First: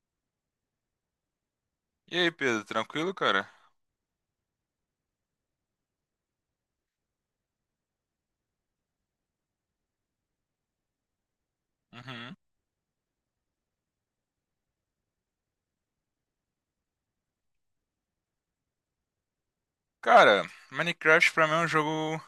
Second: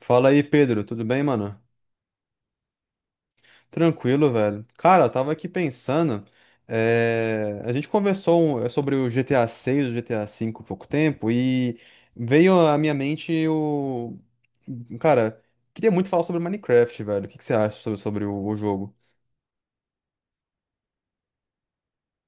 Fala aí, Pedro, tudo bem, mano? E aí, Pedro, tranquilo, cara? Tranquilo, velho. Cara, eu tava aqui pensando, a gente conversou sobre o GTA 6, o GTA 5 há pouco tempo e Uhum. veio à minha mente Cara, queria muito falar sobre Minecraft, velho. O que que você acha sobre o jogo? Cara, Minecraft pra mim é um jogo,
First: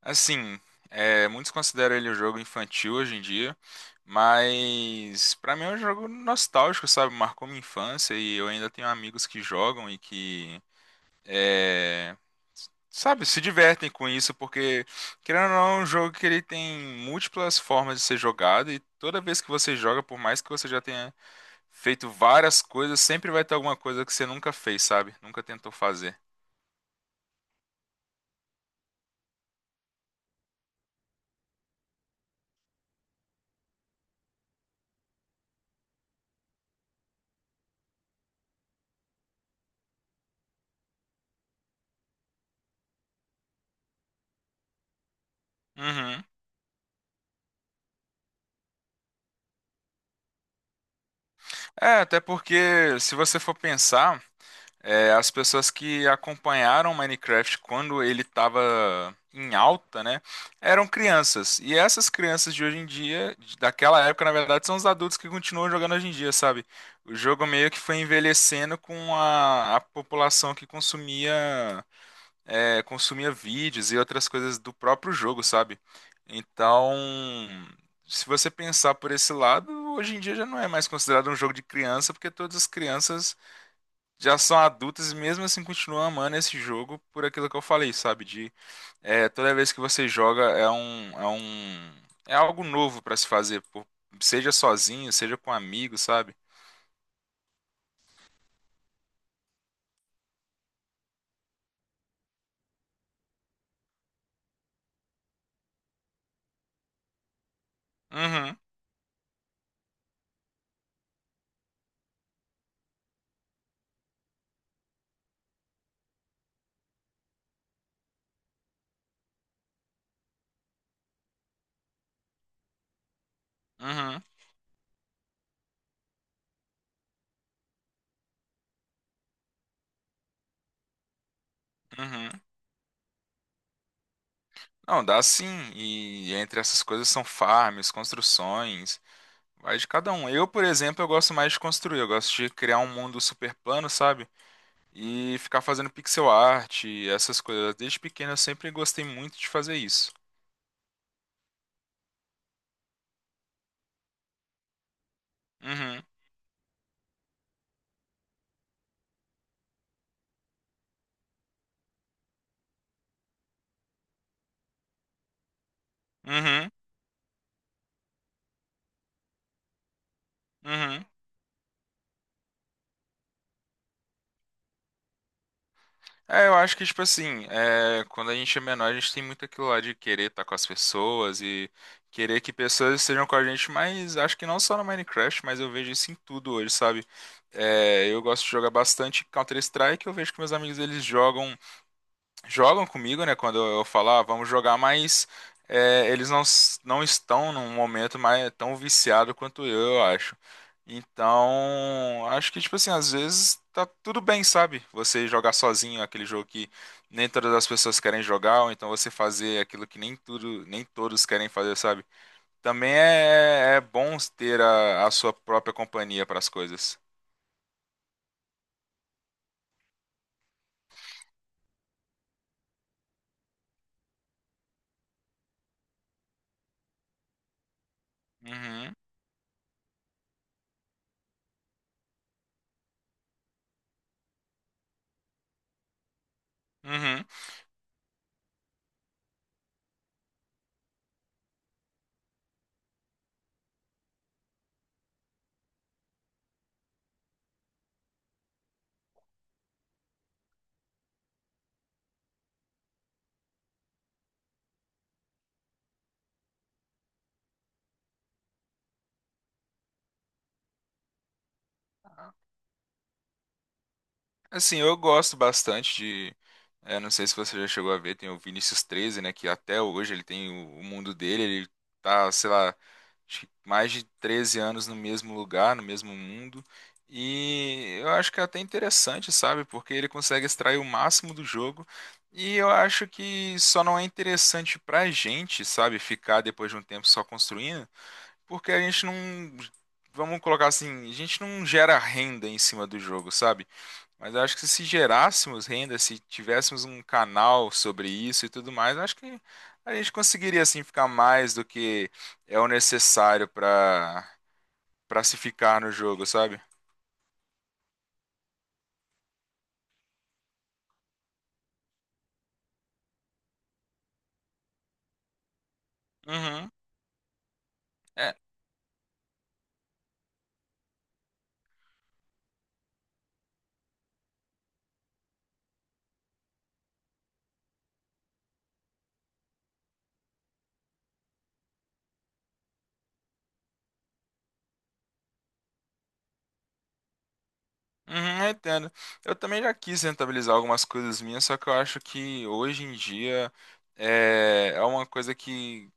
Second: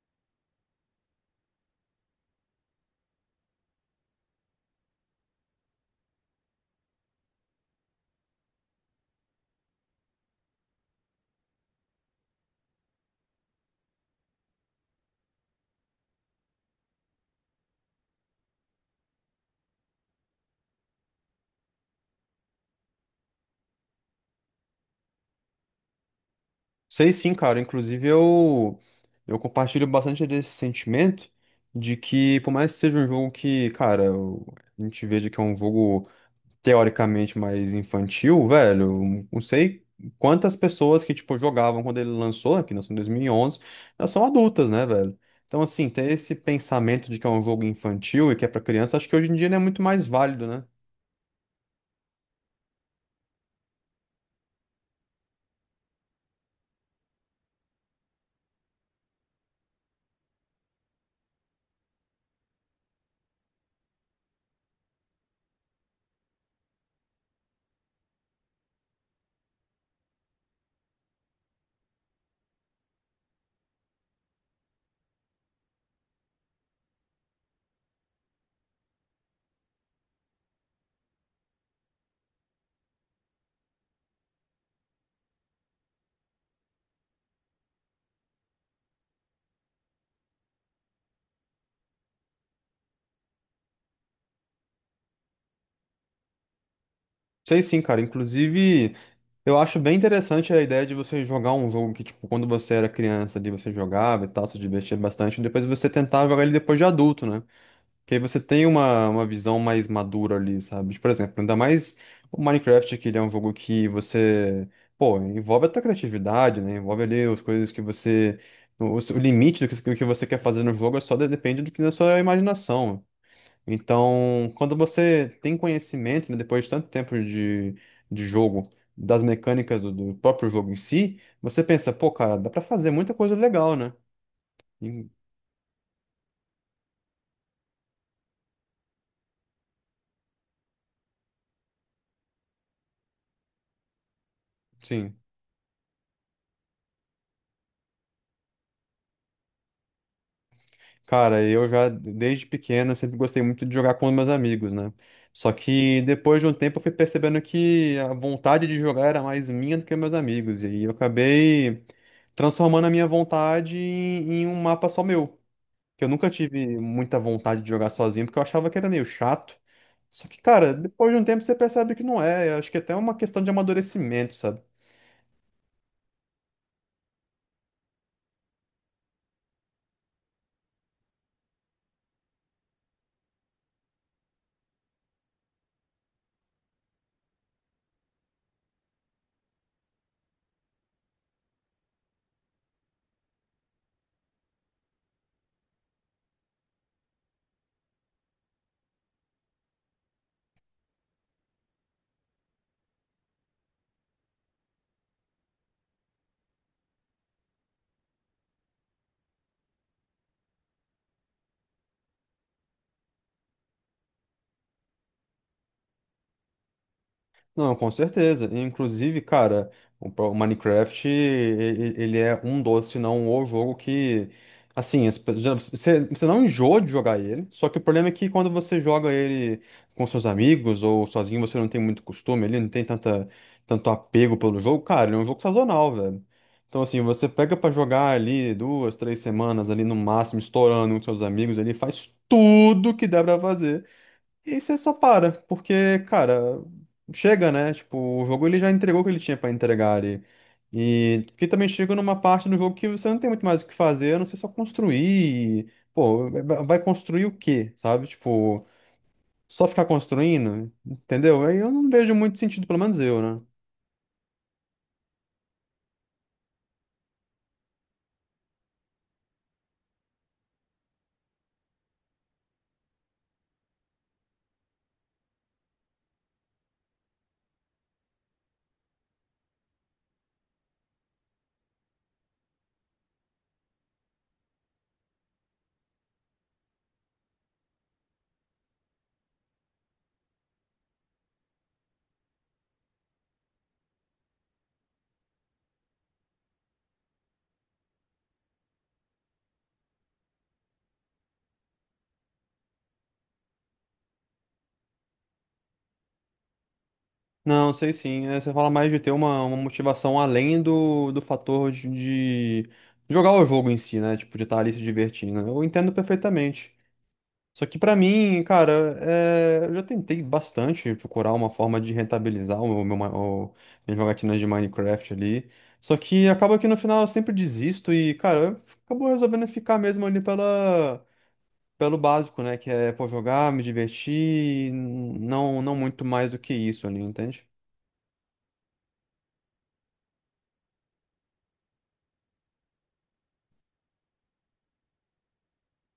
assim, muitos consideram ele um jogo infantil hoje em dia, mas pra mim é um jogo nostálgico, sabe? Marcou minha infância e eu ainda tenho amigos que jogam e que, é, se divertem com isso, porque, querendo ou não, é um jogo que ele tem múltiplas formas de ser jogado e toda vez que você joga, por mais que você já tenha feito várias coisas, sempre vai ter alguma coisa que você nunca fez, sabe? Nunca tentou fazer. Sei sim, cara. Inclusive, eu compartilho bastante desse sentimento de que, por mais que seja um jogo que, cara, a gente veja que é um jogo teoricamente mais infantil, velho. Não sei quantas pessoas que, tipo, jogavam quando ele lançou, que lançou em 2011, elas são adultas, né, velho? Então, assim, ter Uhum. esse pensamento de que é um jogo infantil e que é pra criança, acho que hoje em dia ele é muito mais válido, né? É, até porque se você for pensar, as pessoas que acompanharam Minecraft quando ele estava em alta, né, eram crianças. E essas crianças de hoje em dia, daquela época, na verdade, são os adultos que continuam jogando hoje em dia, sabe? O jogo meio que foi envelhecendo com a população que consumia vídeos e outras coisas do próprio jogo, sabe? Então, se você pensar por esse lado, hoje em dia já não é mais considerado um jogo de criança, porque todas as crianças já são adultas e mesmo assim continuam amando esse jogo por aquilo que eu falei, sabe? Toda vez que você joga é algo novo pra se fazer, pô. Seja sozinho, seja com amigos, sabe? Sei sim, cara. Inclusive, eu acho bem interessante a ideia de você jogar um jogo que, tipo, quando você era criança, ali você jogava e tal, se divertia bastante, e depois você tentar jogar ele depois de adulto, né? Que aí você Uhum. tem uma visão mais madura ali, sabe? Tipo, por exemplo, ainda mais o Minecraft, que ele é um jogo que você, pô, envolve a tua criatividade, né? Envolve ali as coisas que você. O limite do que você quer fazer no jogo é só depende do que da sua imaginação. Uhum, Então, quando você tem conhecimento, né, depois de tanto tempo de jogo, das mecânicas do próprio jogo em si, você pensa, pô, uhum. cara, dá pra fazer muita coisa legal, né? Não, E- dá sim. E entre essas coisas são farms, construções, vai de cada um. Eu, por exemplo, eu gosto mais de construir. Eu gosto de criar um mundo super plano, sabe? sim. E ficar fazendo pixel art, e essas coisas. Desde pequeno eu sempre gostei muito de fazer isso. Cara, eu já, desde pequeno, eu sempre gostei muito de jogar com os meus amigos, né? Só que Uhum, depois de um tempo eu fui percebendo que a vontade de jogar era mais minha do que meus amigos. E aí eu acabei transformando a minha vontade em um mapa só meu. Que eu nunca uhum, tive muita vontade de jogar sozinho, porque eu achava que era meio chato. Só que, cara, uhum. depois de um tempo você percebe que não é. Eu acho que até é uma questão de amadurecimento, sabe? É, eu acho que, tipo assim, quando a gente é menor, a gente tem muito aquilo lá de querer estar com as pessoas e querer que pessoas estejam com a gente, mas acho que não só no Minecraft, mas eu vejo isso em tudo hoje, sabe? É, eu gosto de jogar bastante Counter-Strike, eu vejo que meus amigos eles jogam comigo, né? Quando eu falar, ah, vamos jogar, mas é, eles não estão num momento mais tão viciado quanto eu acho. Então, acho que, tipo assim, às vezes tá tudo bem, sabe? Você jogar sozinho aquele jogo que nem todas as pessoas querem jogar, ou então você fazer aquilo que nem tudo, nem todos querem fazer, sabe? Também é bom ter a sua própria companhia para as coisas. Não, com certeza. Inclusive, cara, o Minecraft, ele é um dos, se não o jogo que, assim, você não enjoa de jogar ele, só que o problema é que quando você Uhum. joga ele com seus amigos ou sozinho, você não tem muito costume, ele não tem tanto apego pelo jogo, cara, ele é um jogo sazonal, velho. Então, assim, Uhum. você pega pra jogar ali duas, três semanas ali no máximo, estourando com seus amigos, ele faz tudo que dá pra fazer. E aí você só para, porque, cara, chega, né? Tipo, o jogo ele já entregou o que ele tinha pra entregar ali. E que também chega numa parte do jogo que você não tem muito mais o que fazer, a não ser só construir. E, pô, vai construir o quê, sabe? Tipo, só ficar construindo, entendeu? Aí eu não vejo muito sentido, pelo menos eu, né? Assim, eu gosto bastante de. Não sei se você já chegou a ver, tem o Vinícius Treze, né? Que até hoje ele tem o mundo dele, ele tá, sei lá, acho que mais de 13 anos no mesmo lugar, no mesmo mundo. E eu acho que é até interessante, sabe? Porque ele consegue extrair o máximo do jogo. E eu acho que só não é interessante pra gente, sabe? Ficar depois de um tempo só construindo, porque a gente não. Vamos colocar assim, a gente não gera renda em cima do jogo, sabe? Mas eu acho que se gerássemos renda, se tivéssemos um canal sobre isso e tudo mais, eu acho que a gente conseguiria assim ficar mais do que o necessário para se ficar no jogo, sabe? Não, sei sim. Você fala mais de ter uma motivação além do fator de jogar o jogo em si, né? Tipo, de estar ali se divertindo. Eu entendo Uhum. perfeitamente. Só que pra É. mim, cara, eu já tentei bastante procurar uma forma de rentabilizar o meu, ma- o... minhas jogatinas de Minecraft ali. Só que acaba que no final eu sempre desisto e, cara, eu acabo resolvendo ficar mesmo ali pelo básico, né? Que é, pô, jogar, me divertir, não não muito mais do que isso ali, entende? Uhum, eu entendo. Eu também já quis rentabilizar algumas coisas minhas, só que eu acho que hoje em dia é uma coisa que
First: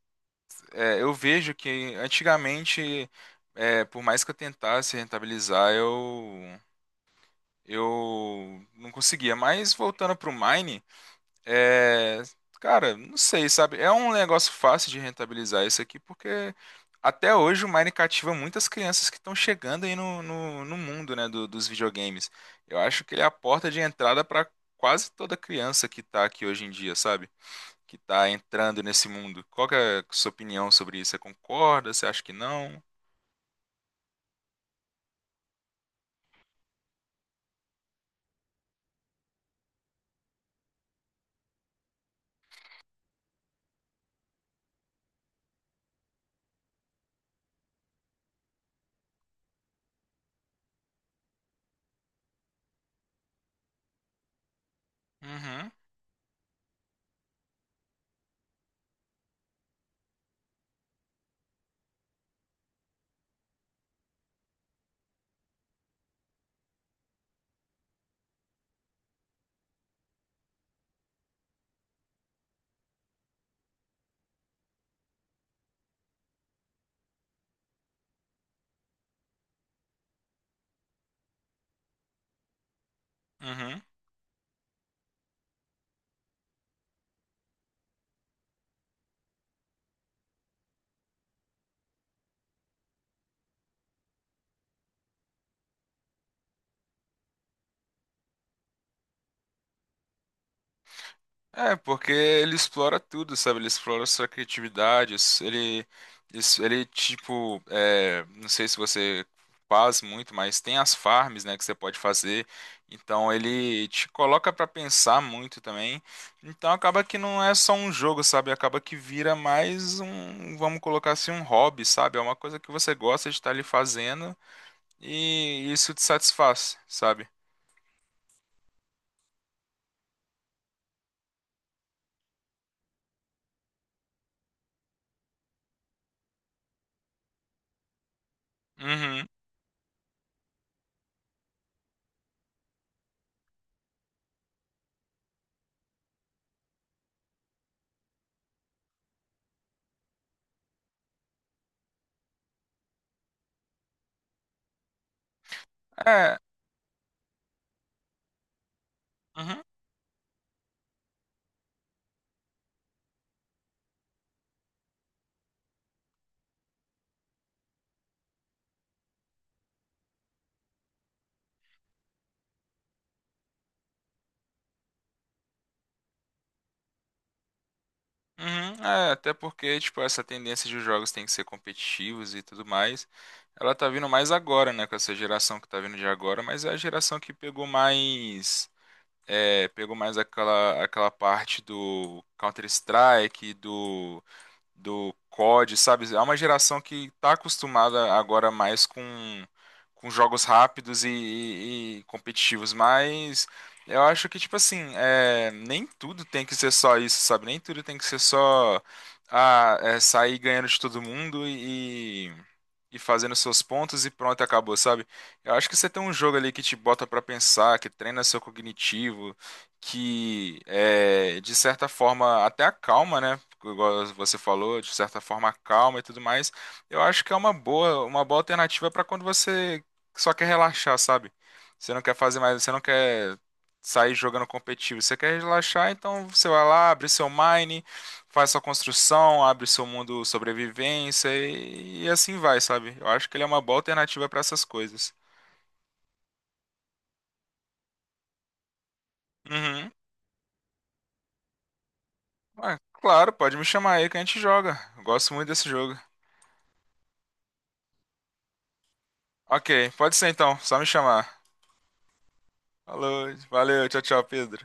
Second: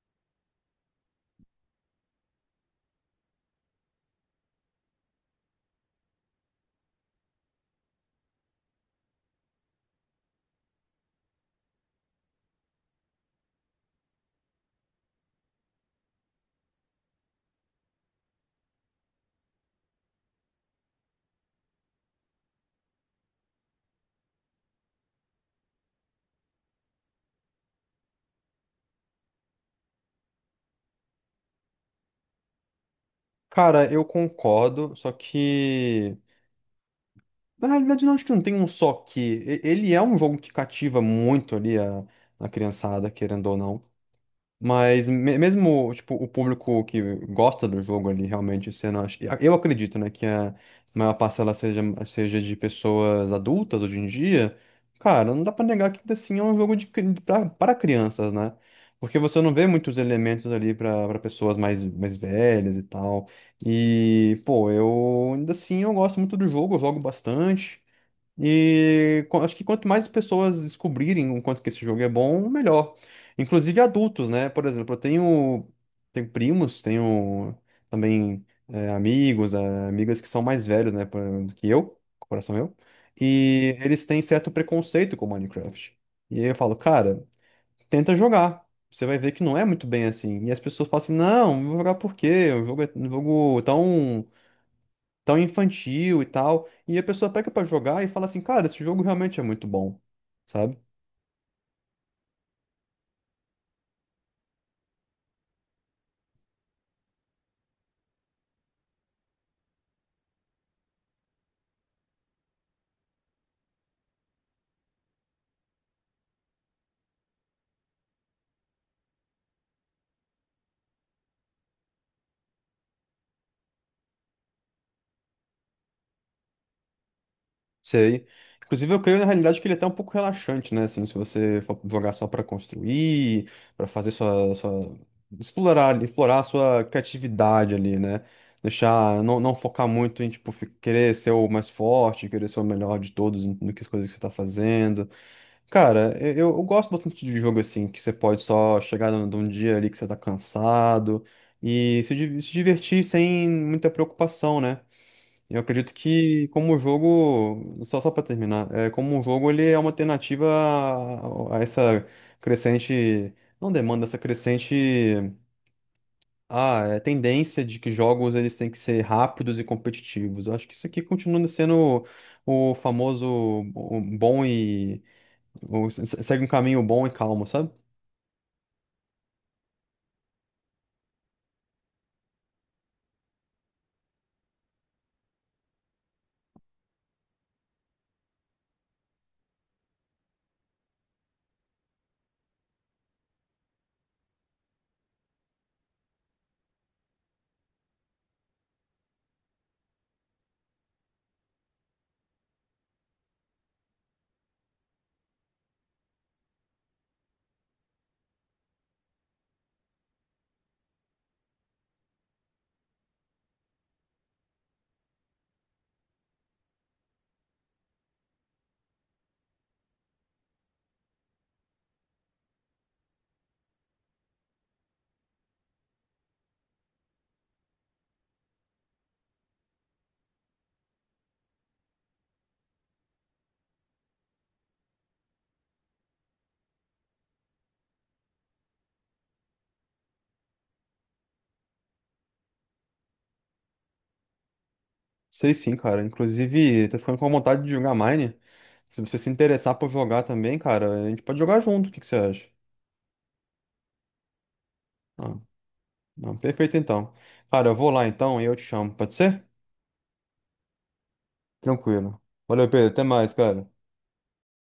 é, eu vejo que antigamente, por mais que eu tentasse rentabilizar, eu não conseguia. Mas voltando pro Mine, é, cara, não sei, sabe? É um negócio fácil de rentabilizar isso aqui, porque até hoje o Mine cativa muitas crianças que estão chegando aí no mundo, né, dos videogames. Eu acho que ele é a porta de entrada para quase toda criança que tá aqui hoje em dia, sabe? Que tá entrando nesse mundo. Qual que é a sua opinião sobre isso? Você concorda? Você acha que não? Cara, eu concordo, só que. Na realidade, não, acho que não tem um só que. Ele é um jogo que cativa muito ali a criançada, querendo ou não. Mas mesmo, tipo, o público que gosta do jogo ali, realmente, sendo, eu acredito, né, que a maior parcela seja de pessoas adultas hoje em dia, cara, não dá pra Uhum, negar que ainda assim é um jogo para crianças, né? Porque você não vê muitos elementos ali pra pessoas mais velhas e tal. E, pô, eu ainda assim eu gosto muito do jogo, eu jogo bastante. E acho que quanto mais pessoas descobrirem o quanto que esse jogo é bom, melhor. Inclusive adultos, né? Por exemplo, eu tenho primos, tenho também amigos, amigas que são mais velhos, né, que eu, coração eu, e uhum. eles têm certo preconceito com Minecraft. E aí eu falo, cara, tenta jogar. Você vai ver que não é muito bem assim. E as pessoas falam assim, não, vou jogar por quê? O jogo é um jogo é tão infantil e tal. E a pessoa pega pra jogar e fala assim, cara, esse jogo realmente é muito bom, sabe? É, porque ele explora tudo, sabe? Ele explora sua criatividade, ele tipo, é, não sei se você faz muito, mas tem as farms, né, que você pode fazer. Então ele te coloca pra pensar muito também. Então acaba que não é só um jogo, sabe? Acaba que vira mais um, vamos colocar assim, um hobby, sabe? É uma coisa que você gosta de estar ali fazendo e isso te satisfaz, sabe? Sei. Inclusive, eu creio na realidade que ele é até um pouco relaxante, né? Assim, se você for jogar só pra construir, pra fazer explorar a sua criatividade ali, né? Deixar, Uhum. não, não focar muito em, tipo, querer ser o mais forte, querer ser o melhor de todos no que as coisas que você tá fazendo. Cara, eu gosto bastante de jogo assim, que você pode só chegar num dia ali que você tá cansado e se divertir sem muita preocupação, né? Eu acredito É. que como o jogo, só para terminar, como o jogo Uhum. ele é uma alternativa a essa crescente, não demanda, essa crescente tendência de que jogos eles têm que ser rápidos e competitivos. Eu acho que isso aqui continua sendo o famoso o bom e ou segue um caminho bom e calmo, sabe? Uhum, é, até porque, tipo, essa tendência de os jogos têm que ser competitivos e tudo mais, ela tá vindo mais agora, né, com essa geração que tá vindo de agora, mas é a geração que pegou mais aquela, aquela parte do Counter-Strike, do COD, sabe? É uma geração que está acostumada agora mais com jogos rápidos e competitivos, mas eu acho que, tipo assim, nem tudo tem que ser só isso, sabe? Nem tudo tem que ser só ah, é, sair ganhando de todo mundo e fazendo seus pontos e pronto, acabou, sabe? Eu acho que você tem um jogo ali que te bota pra pensar, que treina seu cognitivo, que é, de certa forma até acalma, né? Igual você falou, de certa forma calma e tudo mais, eu acho que é uma boa alternativa para quando você só quer relaxar, sabe? Você não quer fazer mais, você não quer sair jogando competitivo, você quer relaxar, então você vai lá, abre seu mine, faz sua construção, abre seu mundo sobrevivência e assim vai, sabe? Eu acho que ele é uma boa alternativa para essas coisas. Sei sim, cara. Inclusive, tô ficando com vontade de jogar Mine. Se você se interessar por Uhum. jogar também, cara, a gente pode jogar junto. O que que você acha? Ah, claro, pode me chamar aí que a gente joga. Eu Ah, gosto muito desse jogo. não, perfeito então. Cara, eu vou lá então e eu te chamo, pode ser? Ok, pode ser então, só me chamar. Tranquilo. Valeu, Pedro. Até Falou, mais, cara. valeu, tchau, tchau, Pedro.